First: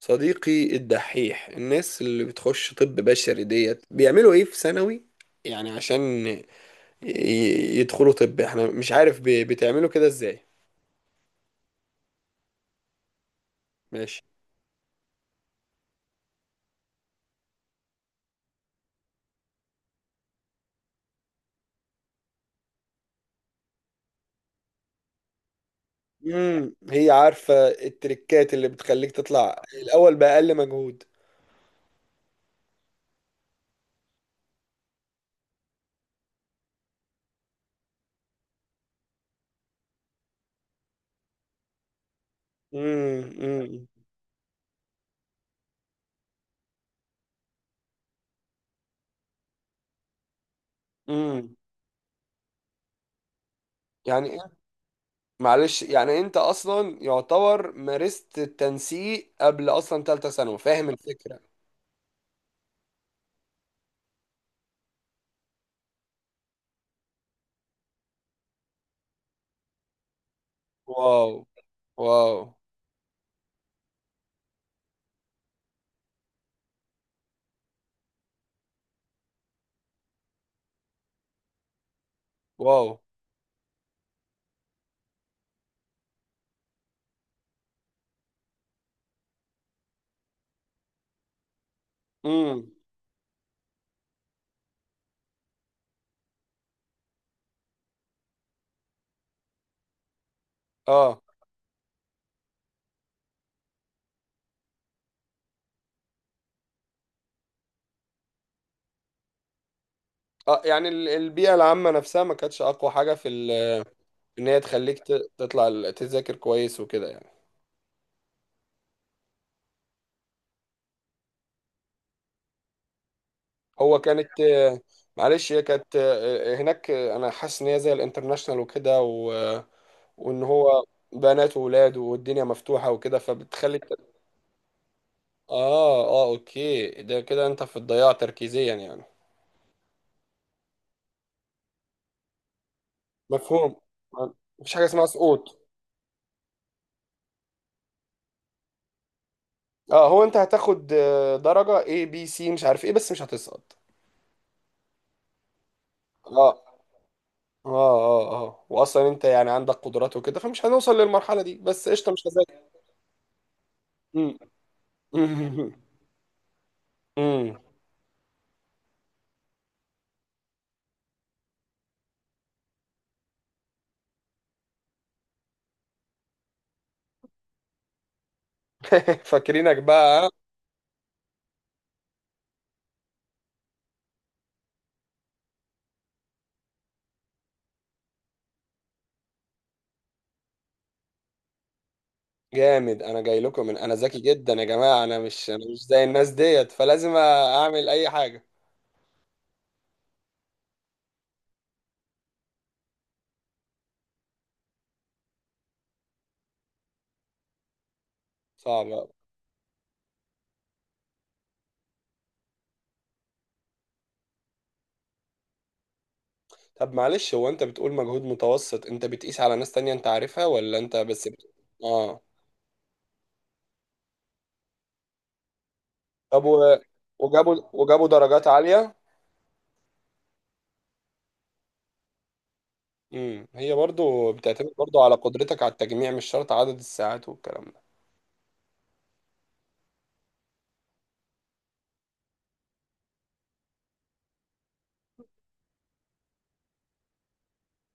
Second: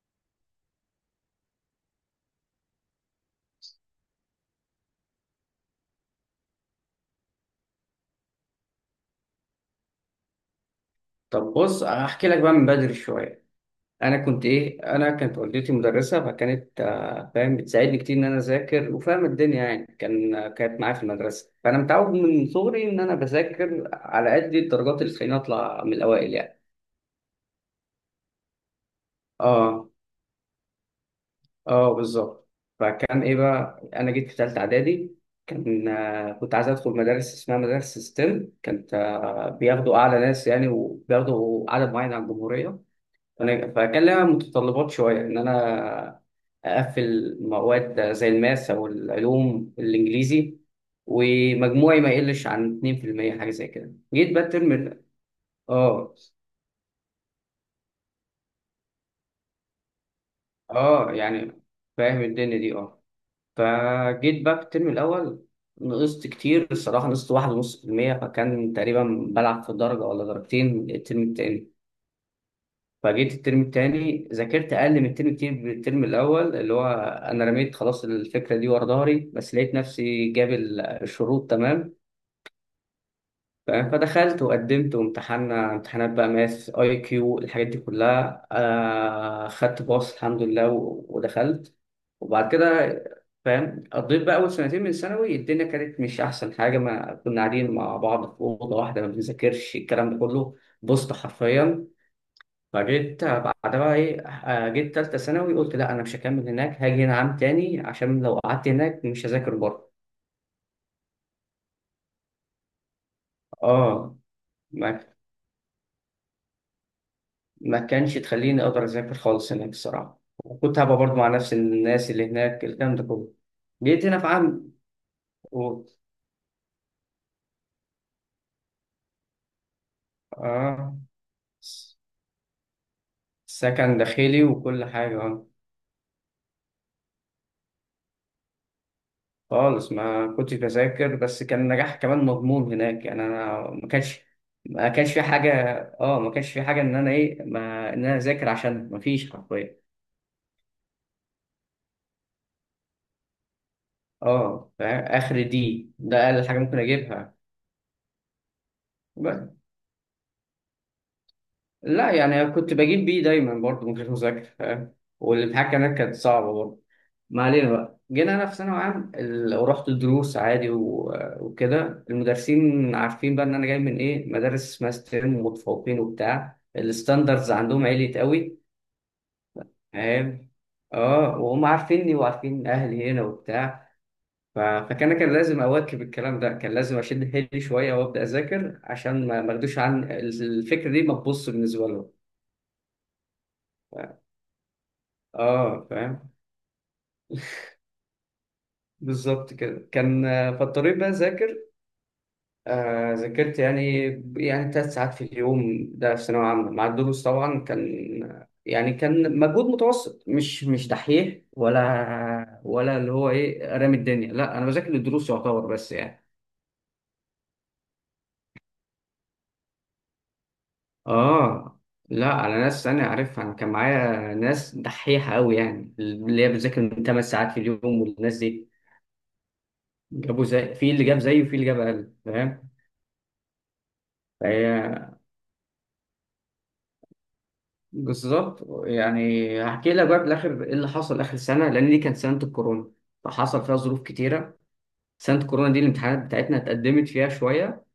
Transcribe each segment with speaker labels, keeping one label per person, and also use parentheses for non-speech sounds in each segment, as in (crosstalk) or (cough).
Speaker 1: صديقي الدحيح، الناس اللي بتخش طب بشري ديت بيعملوا ايه في ثانوي؟ يعني عشان يدخلوا طب، احنا مش عارف بتعملوا كده ازاي؟
Speaker 2: طب بص، هحكي لك بقى من بدري شويه.
Speaker 1: ماشي.
Speaker 2: انا كنت ايه انا كانت والدتي مدرسه، فكانت فاهم، بتساعدني كتير ان انا اذاكر، وفاهم الدنيا يعني. كانت معايا في المدرسه، فانا متعود من صغري ان انا بذاكر على قد الدرجات اللي تخليني اطلع من الاوائل يعني.
Speaker 1: هي عارفة التريكات اللي بتخليك تطلع
Speaker 2: اه،
Speaker 1: الاول بأقل مجهود؟
Speaker 2: اه، بالظبط. فكان ايه بقى؟ انا جيت في ثالثه اعدادي، كان آه، كنت عايز ادخل مدارس اسمها مدارس ستيم. كانت آه، بياخدوا اعلى ناس يعني، وبياخدوا عدد معين على الجمهوريه.
Speaker 1: امم امم
Speaker 2: فكان لها متطلبات شوية، إن أنا أقفل مواد زي الماس أو العلوم الإنجليزي،
Speaker 1: امم.
Speaker 2: ومجموعي ما يقلش عن 2%، حاجة زي كده. جيت
Speaker 1: يعني
Speaker 2: بقى الترم
Speaker 1: معلش،
Speaker 2: آه،
Speaker 1: يعني انت اصلا يعتبر مارست التنسيق قبل اصلا تالتة ثانوي، فاهم
Speaker 2: آه،
Speaker 1: الفكرة؟
Speaker 2: يعني فاهم الدنيا دي، آه. فجيت بقى في الترم الأول، نقصت كتير الصراحة، نقصت 1.5%، فكان تقريبا بلعب في درجة ولا درجتين الترم
Speaker 1: واو
Speaker 2: التاني.
Speaker 1: واو
Speaker 2: فجيت الترم التاني، ذاكرت اقل من الترم، كتير من الترم الاول، اللي هو انا رميت خلاص الفكره دي ورا ظهري، بس لقيت نفسي جاب الشروط تمام،
Speaker 1: واو.
Speaker 2: فاهم؟ فدخلت وقدمت وامتحنا امتحانات بقى، ماس، اي كيو، الحاجات دي كلها. آه، خدت باص الحمد لله، ودخلت. وبعد
Speaker 1: امم.
Speaker 2: كده، فاهم، قضيت بقى اول سنتين من ثانوي، الدنيا كانت مش احسن حاجه. ما كنا قاعدين مع بعض في اوضه واحده، ما بنذاكرش، الكلام ده كله بوست
Speaker 1: اه
Speaker 2: حرفيا. فجيت بعدها بقى ايه، جيت تالتة ثانوي، قلت لا، انا مش هكمل هناك، هاجي هنا عام تاني، عشان لو قعدت هناك مش هذاكر بره.
Speaker 1: اه. يعني البيئة العامة نفسها ما كانتش أقوى حاجة
Speaker 2: اه،
Speaker 1: إن هي تخليك
Speaker 2: ما
Speaker 1: تطلع تذاكر كويس وكده يعني.
Speaker 2: ما كانش تخليني اقدر اذاكر خالص هناك الصراحة، وكنت هبقى برضه مع نفس الناس اللي هناك، الكلام ده كله.
Speaker 1: هو
Speaker 2: جيت هنا في
Speaker 1: كانت
Speaker 2: عام
Speaker 1: آه، معلش، هي
Speaker 2: و...
Speaker 1: كانت هناك أنا حاسس إن هي زي الانترناشنال وكده وإن هو
Speaker 2: اه،
Speaker 1: بنات وولاد والدنيا مفتوحة وكده فبتخلي.
Speaker 2: سكن داخلي وكل حاجة، اه.
Speaker 1: آه آه أوكي، ده كده أنت في الضياع تركيزيا يعني.
Speaker 2: خالص ما كنتش بذاكر، بس كان النجاح كمان مضمون هناك يعني، انا
Speaker 1: مفهوم.
Speaker 2: ما كانش.
Speaker 1: مفيش حاجة
Speaker 2: ما
Speaker 1: اسمها
Speaker 2: كانش في حاجه
Speaker 1: سقوط؟
Speaker 2: اه ما كانش في حاجه ان انا ايه، ما ان انا اذاكر عشان ما فيش حرفيا.
Speaker 1: اه، هو أنت هتاخد درجة A B C مش عارف إيه بس مش هتسقط.
Speaker 2: اه فاهم؟ اخر ده اقل حاجه
Speaker 1: اه
Speaker 2: ممكن اجيبها.
Speaker 1: اه اه اه، واصلا انت يعني
Speaker 2: بس
Speaker 1: عندك قدرات وكده فمش هنوصل للمرحله دي، بس
Speaker 2: لا
Speaker 1: قشطه مش
Speaker 2: يعني،
Speaker 1: هذاكر.
Speaker 2: كنت بجيب بي دايما برضه من غير
Speaker 1: أمم.
Speaker 2: مذاكره فاهم؟ والامتحان
Speaker 1: أمم.
Speaker 2: كمان كانت صعبه برضه. ما
Speaker 1: أمم.
Speaker 2: علينا بقى، جينا انا في ثانوي عام ورحت الدروس عادي وكده، المدرسين عارفين بقى ان انا جاي من ايه، مدارس اسمها ستيم، ومتفوقين وبتاع، الستاندرز عندهم عالية قوي،
Speaker 1: (laughs) فاكرينك بقى.
Speaker 2: فاهم؟ اه، وهم عارفيني وعارفين اهلي هنا وبتاع. فكان لازم اواكب الكلام ده، كان لازم اشد حيلي شويه وابدا اذاكر، عشان ما اخدوش عن الفكره دي، ما تبص بالنسبه لهم.
Speaker 1: جامد. انا جاي لكم من انا ذكي جدا يا جماعه، انا مش
Speaker 2: اه
Speaker 1: زي الناس
Speaker 2: فاهم،
Speaker 1: ديت فلازم اعمل اي حاجه.
Speaker 2: بالظبط كده كان. فاضطريت بقى اذاكر، آه، ذاكرت يعني، يعني 3 ساعات في اليوم، ده في ثانوية عامة مع الدروس طبعا، كان يعني
Speaker 1: صعبه.
Speaker 2: كان مجهود متوسط، مش دحيح، ولا اللي هو ايه، رامي الدنيا، لا، انا بذاكر الدروس يعتبر بس يعني.
Speaker 1: طب معلش، هو انت بتقول مجهود متوسط، انت بتقيس على ناس تانية انت عارفها ولا انت بس
Speaker 2: اه،
Speaker 1: اه.
Speaker 2: لا، انا ناس انا عارفها، انا كان معايا ناس دحيحة قوي، يعني
Speaker 1: طب
Speaker 2: اللي هي بتذاكر من 8 ساعات
Speaker 1: وجابوا
Speaker 2: في اليوم،
Speaker 1: وجابوا
Speaker 2: والناس
Speaker 1: درجات
Speaker 2: دي
Speaker 1: عاليه؟
Speaker 2: جابوا، زي في اللي جاب زيه، وفي اللي جاب اقل، فاهم؟
Speaker 1: هي برضو بتعتمد برضو
Speaker 2: فهي،
Speaker 1: على قدرتك على التجميع، مش شرط عدد الساعات والكلام
Speaker 2: بالظبط يعني. هحكي لك بقى بالاخر ايه اللي حصل اخر سنه، لان دي كانت سنه الكورونا، فحصل فيها ظروف كتيره. سنه الكورونا دي الامتحانات بتاعتنا اتقدمت فيها شويه،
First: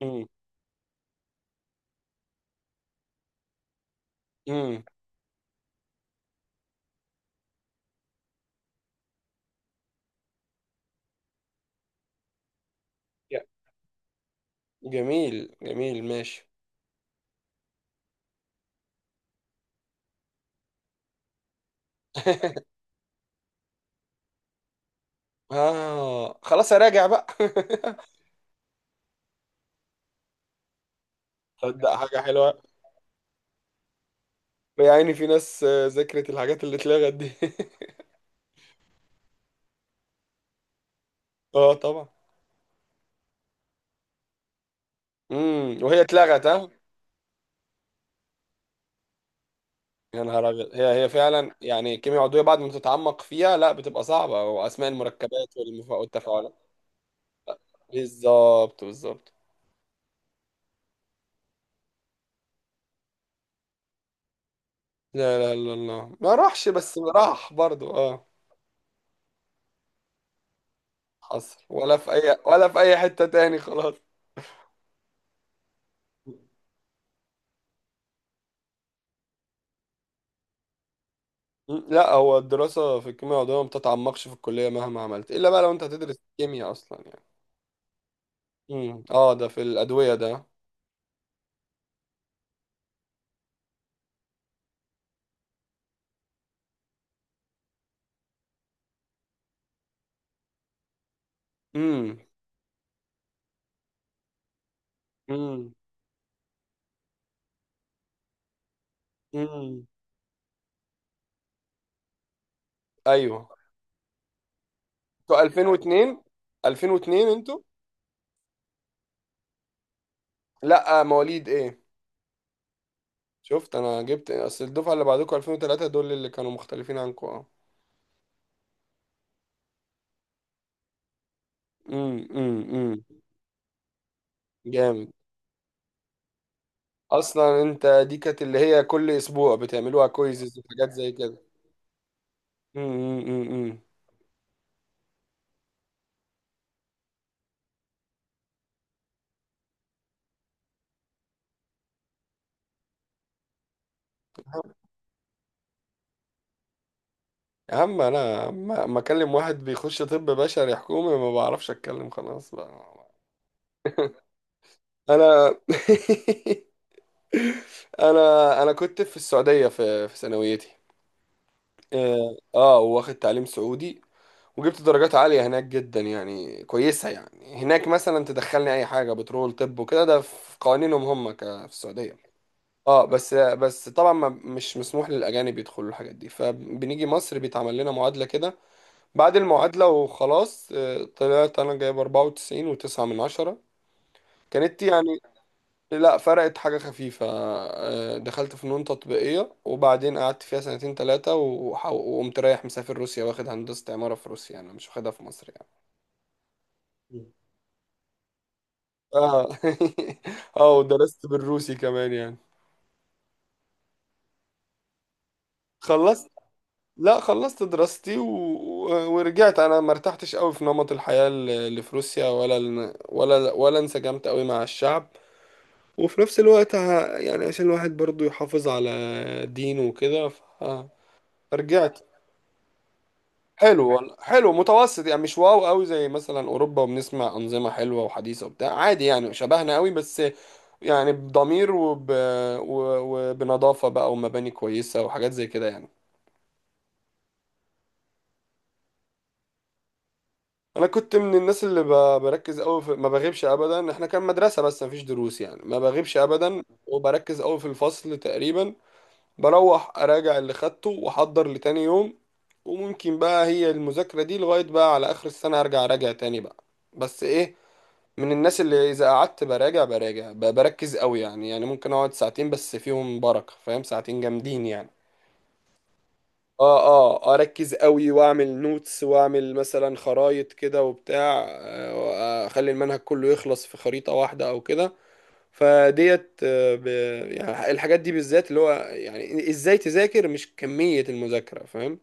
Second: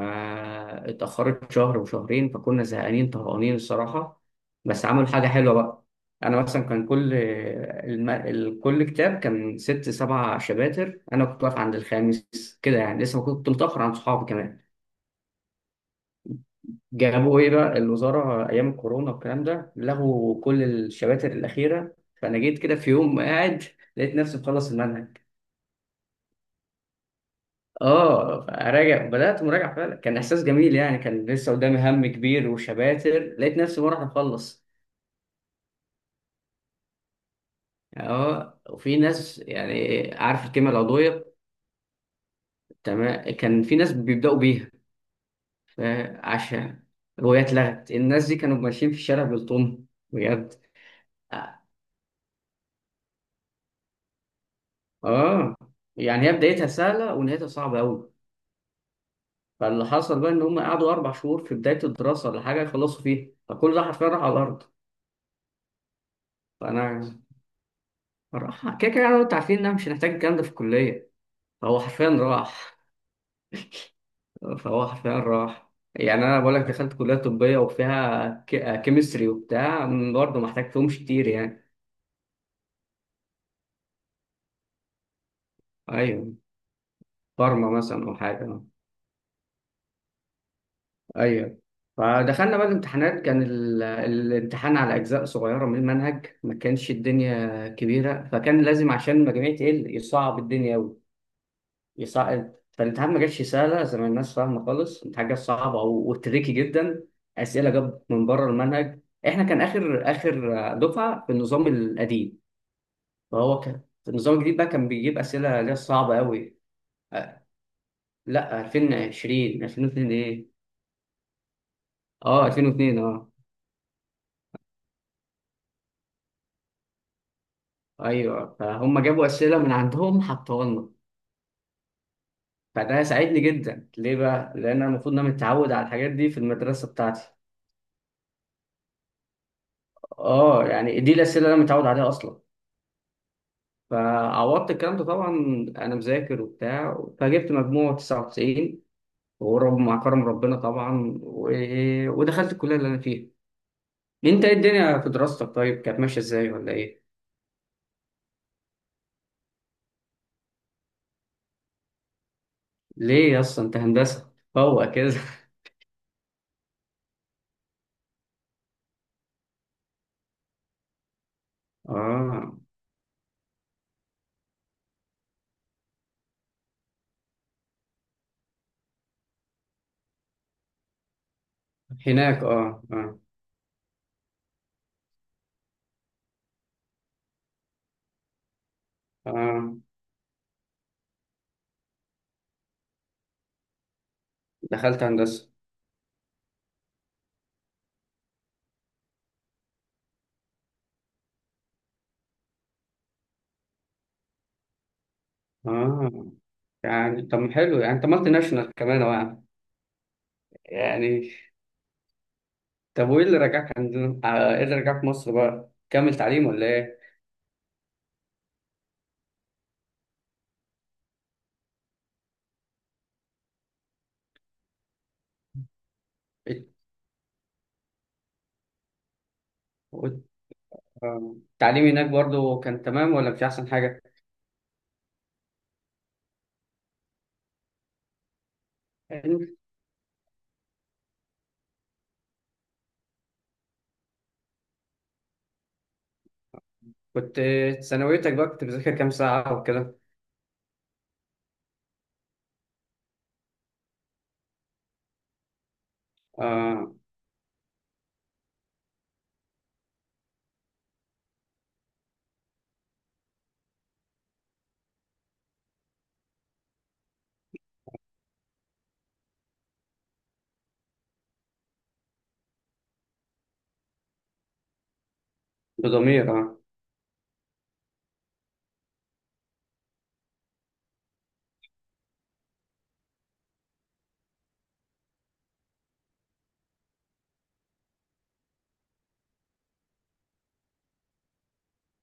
Speaker 1: ده.
Speaker 2: شهر وشهرين، فكنا زهقانين، طهقانين الصراحه.
Speaker 1: امم.
Speaker 2: بس عملوا حاجه حلوه بقى. انا مثلا، كان كل كل كتاب كان ست سبع شباتر، انا كنت واقف عند الخامس كده يعني، لسه ما كنت متاخر عن صحابي كمان.
Speaker 1: جميل جميل، ماشي.
Speaker 2: جابوا ايه بقى الوزاره ايام الكورونا والكلام ده؟ لغوا كل الشباتر الاخيره. فانا جيت كده
Speaker 1: (laughs)
Speaker 2: في يوم قاعد، لقيت نفسي مخلص المنهج.
Speaker 1: اه، خلاص اراجع بقى. (laughs)
Speaker 2: اه، فراجع، بدات مراجعه فعلا، كان احساس جميل يعني، كان لسه قدامي
Speaker 1: صدق
Speaker 2: هم
Speaker 1: حاجة
Speaker 2: كبير
Speaker 1: حلوة.
Speaker 2: وشباتر، لقيت نفسي بروح اخلص.
Speaker 1: يعني في ناس ذاكرت الحاجات اللي اتلغت دي؟ (laughs)
Speaker 2: اه، وفي ناس يعني، عارف الكلمه العضويه؟
Speaker 1: اه طبعا.
Speaker 2: تمام، كان في ناس بيبداوا بيها،
Speaker 1: وهي اتلغت ها؟
Speaker 2: فعشان وهي اتلغت، الناس دي كانوا ماشيين في الشارع بالطن،
Speaker 1: يا نهار
Speaker 2: بجد.
Speaker 1: ابيض، هي فعلا
Speaker 2: اه،
Speaker 1: يعني كيمياء عضوية بعد ما تتعمق فيها لا بتبقى صعبة، واسماء المركبات
Speaker 2: آه، يعني هي
Speaker 1: والتفاعلات.
Speaker 2: بدايتها سهله ونهايتها صعبه قوي.
Speaker 1: بالظبط بالظبط.
Speaker 2: فاللي حصل بقى، ان هم قعدوا 4 شهور في بدايه الدراسه ولا حاجه يخلصوا فيها، فكل ده حرفيا راح على الارض.
Speaker 1: لا لا لا، الله ما راحش، بس
Speaker 2: فانا
Speaker 1: راح برضو اه.
Speaker 2: راح كده كده، انا وانت عارفين ان انا مش هنحتاج الكلام ده في الكليه.
Speaker 1: حصل
Speaker 2: فهو
Speaker 1: ولا
Speaker 2: حرفيا
Speaker 1: في اي ولا
Speaker 2: راح
Speaker 1: في اي حتة تاني، خلاص.
Speaker 2: فهو حرفيا راح. يعني انا بقول لك، دخلت كليه طبيه وفيها كيمستري وبتاع، برضه ما احتاجتهمش كتير يعني.
Speaker 1: مم. لا، هو الدراسة في الكيمياء العضوية ما بتتعمقش في الكلية مهما عملت، إلا بقى لو أنت هتدرس
Speaker 2: ايوه،
Speaker 1: كيمياء أصلا يعني.
Speaker 2: فارما مثلا او حاجه،
Speaker 1: اه، ده في الأدوية ده.
Speaker 2: ايوه. فدخلنا بقى الامتحانات، كان الامتحان على اجزاء صغيره من المنهج، ما كانش الدنيا كبيره، فكان لازم عشان المجاميع تقل يصعب الدنيا،
Speaker 1: امم
Speaker 2: يصعد. فالامتحان ما جاتش سهله زي ما الناس فاهمه خالص، الامتحان جات
Speaker 1: امم
Speaker 2: صعبه وتريكي جدا. اسئله جاب من بره المنهج، احنا كان
Speaker 1: امم.
Speaker 2: اخر اخر دفعه في النظام القديم،
Speaker 1: أيوه.
Speaker 2: فهو كان في النظام الجديد بقى، كان بيجيب
Speaker 1: أنتوا
Speaker 2: اسئله اللي هي صعبه
Speaker 1: 2002؟
Speaker 2: قوي.
Speaker 1: 2002 أنتوا؟
Speaker 2: لا، 2020، 2002 ايه؟
Speaker 1: لا، مواليد إيه؟
Speaker 2: اه، 2002، اه،
Speaker 1: شفت؟ أنا جبت أصل الدفعة اللي بعدكم 2003، دول اللي كانوا مختلفين عنكم، اه.
Speaker 2: ايوه. فهم جابوا اسئله من عندهم حطوها لنا.
Speaker 1: امم.
Speaker 2: فده ساعدني جدا ليه بقى؟ لان انا
Speaker 1: جامد.
Speaker 2: المفروض ان انا متعود على الحاجات دي في المدرسه بتاعتي.
Speaker 1: أصلا أنت دي كانت اللي هي كل أسبوع بتعملوها كويزز
Speaker 2: اه
Speaker 1: وحاجات
Speaker 2: يعني،
Speaker 1: زي
Speaker 2: دي
Speaker 1: كده؟
Speaker 2: الاسئله اللي انا متعود عليها اصلا.
Speaker 1: امم.
Speaker 2: فعوضت الكلام ده طبعا، انا مذاكر وبتاع، فجبت مجموع 99، ورب مع كرم ربنا طبعا. ودخلت الكليه اللي انا فيها. انت ايه الدنيا في دراستك طيب؟ كانت ماشيه ازاي ولا ايه؟
Speaker 1: يا عم، انا ما اكلم واحد بيخش طب بشري حكومي، ما بعرفش اتكلم خلاص بقى.
Speaker 2: ليه يا اسطى، انت هندسه هو كده؟
Speaker 1: انا. (laughs) انا كنت في السعودية في ثانويتي.
Speaker 2: (laughs)
Speaker 1: اه
Speaker 2: اه،
Speaker 1: واخد تعليم سعودي. وجبت درجات عالية هناك جدا يعني كويسة، يعني هناك مثلا تدخلني اي حاجة بترول طب وكده، ده في قوانينهم هم في السعودية.
Speaker 2: هناك، اه،
Speaker 1: اه
Speaker 2: اه،
Speaker 1: بس بس، طبعا ما مش مسموح للاجانب يدخلوا الحاجات دي، فبنيجي مصر بيتعمل لنا معادلة كده. بعد
Speaker 2: اه،
Speaker 1: المعادلة وخلاص طلعت أنا جايب 94.9 من 10. كانت
Speaker 2: دخلت
Speaker 1: يعني.
Speaker 2: هندسه.
Speaker 1: لا فرقت حاجة خفيفة دخلت فنون تطبيقية، وبعدين قعدت فيها سنتين تلاتة وقمت رايح مسافر روسيا، واخد هندسة عمارة في روسيا، أنا مش واخدها في مصر يعني.
Speaker 2: اه يعني، طب حلو يعني، انت مالتي ناشونال كمان أهو يعني.
Speaker 1: اه. (laughs) اه ودرست
Speaker 2: يعني،
Speaker 1: بالروسي كمان يعني.
Speaker 2: طب وايه اللي رجعك عندنا، ايه اللي رجعك مصر بقى؟ كمل
Speaker 1: خلصت.
Speaker 2: تعليم ولا
Speaker 1: لا خلصت دراستي ورجعت، انا ما ارتحتش قوي في نمط الحياة اللي في روسيا، ولا انسجمت قوي مع الشعب. وفي نفس الوقت يعني عشان الواحد برضو يحافظ على دينه
Speaker 2: ايه؟
Speaker 1: وكده.
Speaker 2: التعليم
Speaker 1: فرجعت.
Speaker 2: هناك برضو كان تمام ولا مش أحسن
Speaker 1: حلو
Speaker 2: حاجة؟
Speaker 1: والله، حلو متوسط يعني، مش واو قوي زي مثلا اوروبا، وبنسمع انظمه حلوه وحديثه وبتاع، عادي يعني
Speaker 2: يعني
Speaker 1: شبهنا قوي بس. يعني بضمير وبنظافه بقى، ومباني كويسه وحاجات زي كده يعني.
Speaker 2: كنت، ثانويتك بقى كنت بتذاكر كام ساعة وكده؟
Speaker 1: انا كنت من الناس اللي بركز قوي ما بغيبش ابدا، احنا كان مدرسه بس ما فيش دروس يعني، ما بغيبش ابدا
Speaker 2: آه،
Speaker 1: وبركز قوي في الفصل تقريبا. بروح اراجع اللي خدته واحضر لتاني يوم، وممكن بقى هي المذاكرة دي لغاية بقى على اخر السنة، ارجع اراجع تاني بقى. بس ايه، من الناس اللي اذا قعدت براجع بركز قوي يعني، يعني ممكن اقعد ساعتين بس فيهم بركة، فاهم؟ ساعتين جامدين يعني.
Speaker 2: بضمير، آه،
Speaker 1: اه اه، اركز قوي واعمل نوتس، واعمل مثلا خرايط كده وبتاع اخلي المنهج كله يخلص في خريطة واحدة او كده. فديت آه، ب... يعني الحاجات دي بالذات، اللي هو يعني ازاي تذاكر مش كمية المذاكرة، فاهم؟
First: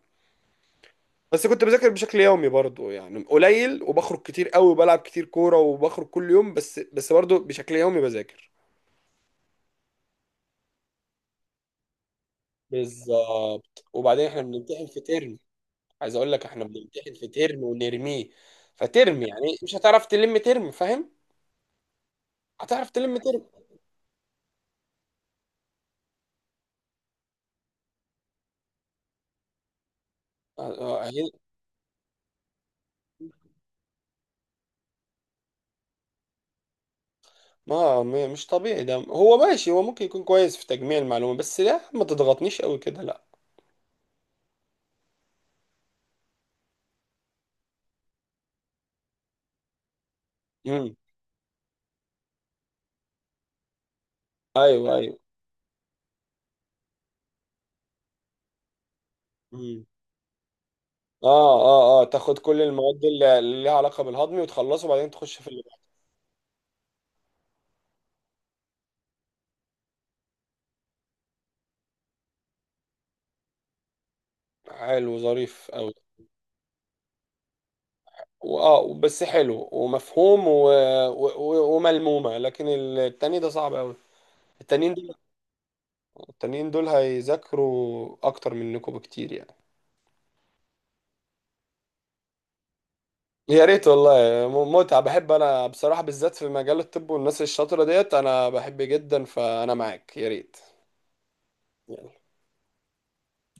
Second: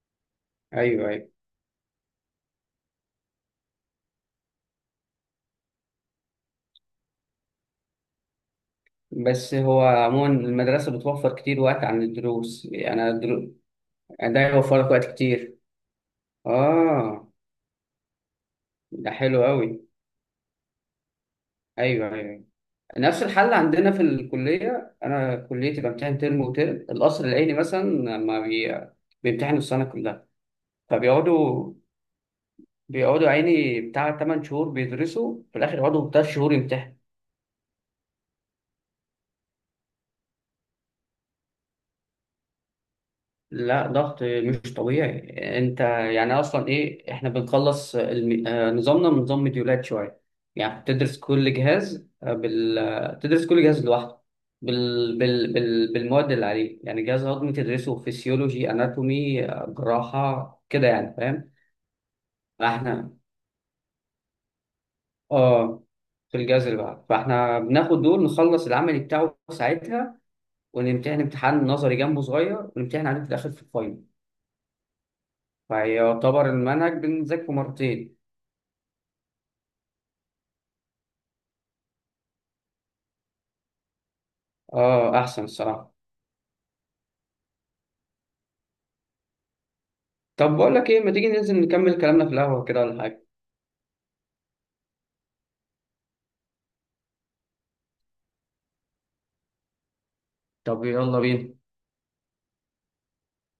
Speaker 2: أيوه، أيوه.
Speaker 1: بس كنت بذاكر بشكل يومي برضو يعني، قليل، وبخرج كتير قوي وبلعب كتير كورة وبخرج كل يوم، بس بس برضو بشكل يومي بذاكر.
Speaker 2: بس هو عموما، المدرسة بتوفر كتير وقت عن الدروس يعني،
Speaker 1: بالظبط، وبعدين
Speaker 2: ده
Speaker 1: احنا
Speaker 2: يوفر
Speaker 1: بنمتحن
Speaker 2: لك
Speaker 1: في
Speaker 2: وقت
Speaker 1: ترم.
Speaker 2: كتير،
Speaker 1: عايز اقول لك، احنا بنمتحن
Speaker 2: آه.
Speaker 1: في ترم ونرميه،
Speaker 2: ده
Speaker 1: فترم
Speaker 2: حلو
Speaker 1: يعني مش
Speaker 2: أوي،
Speaker 1: هتعرف تلم ترم، فاهم؟
Speaker 2: أيوه، أيوه.
Speaker 1: هتعرف تلم
Speaker 2: نفس الحل عندنا في الكلية، أنا كليتي بمتحن ترم وترم. القصر العيني مثلا، ما بي... بيمتحنوا السنة كلها،
Speaker 1: ترم.
Speaker 2: فبيقعدوا، بيقعدوا عيني بتاع 8 شهور بيدرسوا، في الاخر يقعدوا 3 شهور يمتحنوا.
Speaker 1: مش طبيعي ده، هو ماشي، هو ممكن يكون كويس في تجميع المعلومات، بس لا ما تضغطنيش قوي كده لا.
Speaker 2: لا، ضغط مش طبيعي. انت يعني، اصلا ايه؟ احنا بنخلص الم... آه، نظامنا من نظام مديولات شويه، يعني
Speaker 1: امم.
Speaker 2: بتدرس كل جهاز، آه، بال... آه، تدرس كل جهاز لوحده
Speaker 1: ايوه ايوه.
Speaker 2: بالمواد اللي عليه، يعني جهاز هضمي تدرسه فيسيولوجي، اناتومي،
Speaker 1: امم.
Speaker 2: جراحه كده يعني فاهم؟
Speaker 1: اه اه اه، تاخد كل المواد
Speaker 2: فاحنا
Speaker 1: اللي ليها علاقه بالهضم وتخلصه، وبعدين تخش في اللي
Speaker 2: اه في الجهاز اللي بعده فاحنا بناخد دول، نخلص العمل بتاعه ساعتها، ونمتحن امتحان نظري جنبه صغير، ونمتحن عليه في الآخر في الفاينل،
Speaker 1: بعده. حلو ظريف قوي.
Speaker 2: فيعتبر المنهج بنذاكره مرتين.
Speaker 1: واه، بس حلو ومفهوم وملمومه، لكن التاني ده صعب قوي. التانيين دول
Speaker 2: اه أحسن الصراحة.
Speaker 1: التانيين دول هيذاكروا اكتر منكم بكتير يعني.
Speaker 2: طب بقول لك إيه، ما تيجي ننزل نكمل كلامنا في القهوة كده ولا حاجة؟
Speaker 1: يا ريت والله. متعة، بحب انا بصراحة بالذات في مجال الطب والناس الشاطرة ديت انا بحب جدا، فانا معاك يا ريت.
Speaker 2: طب يلا بينا.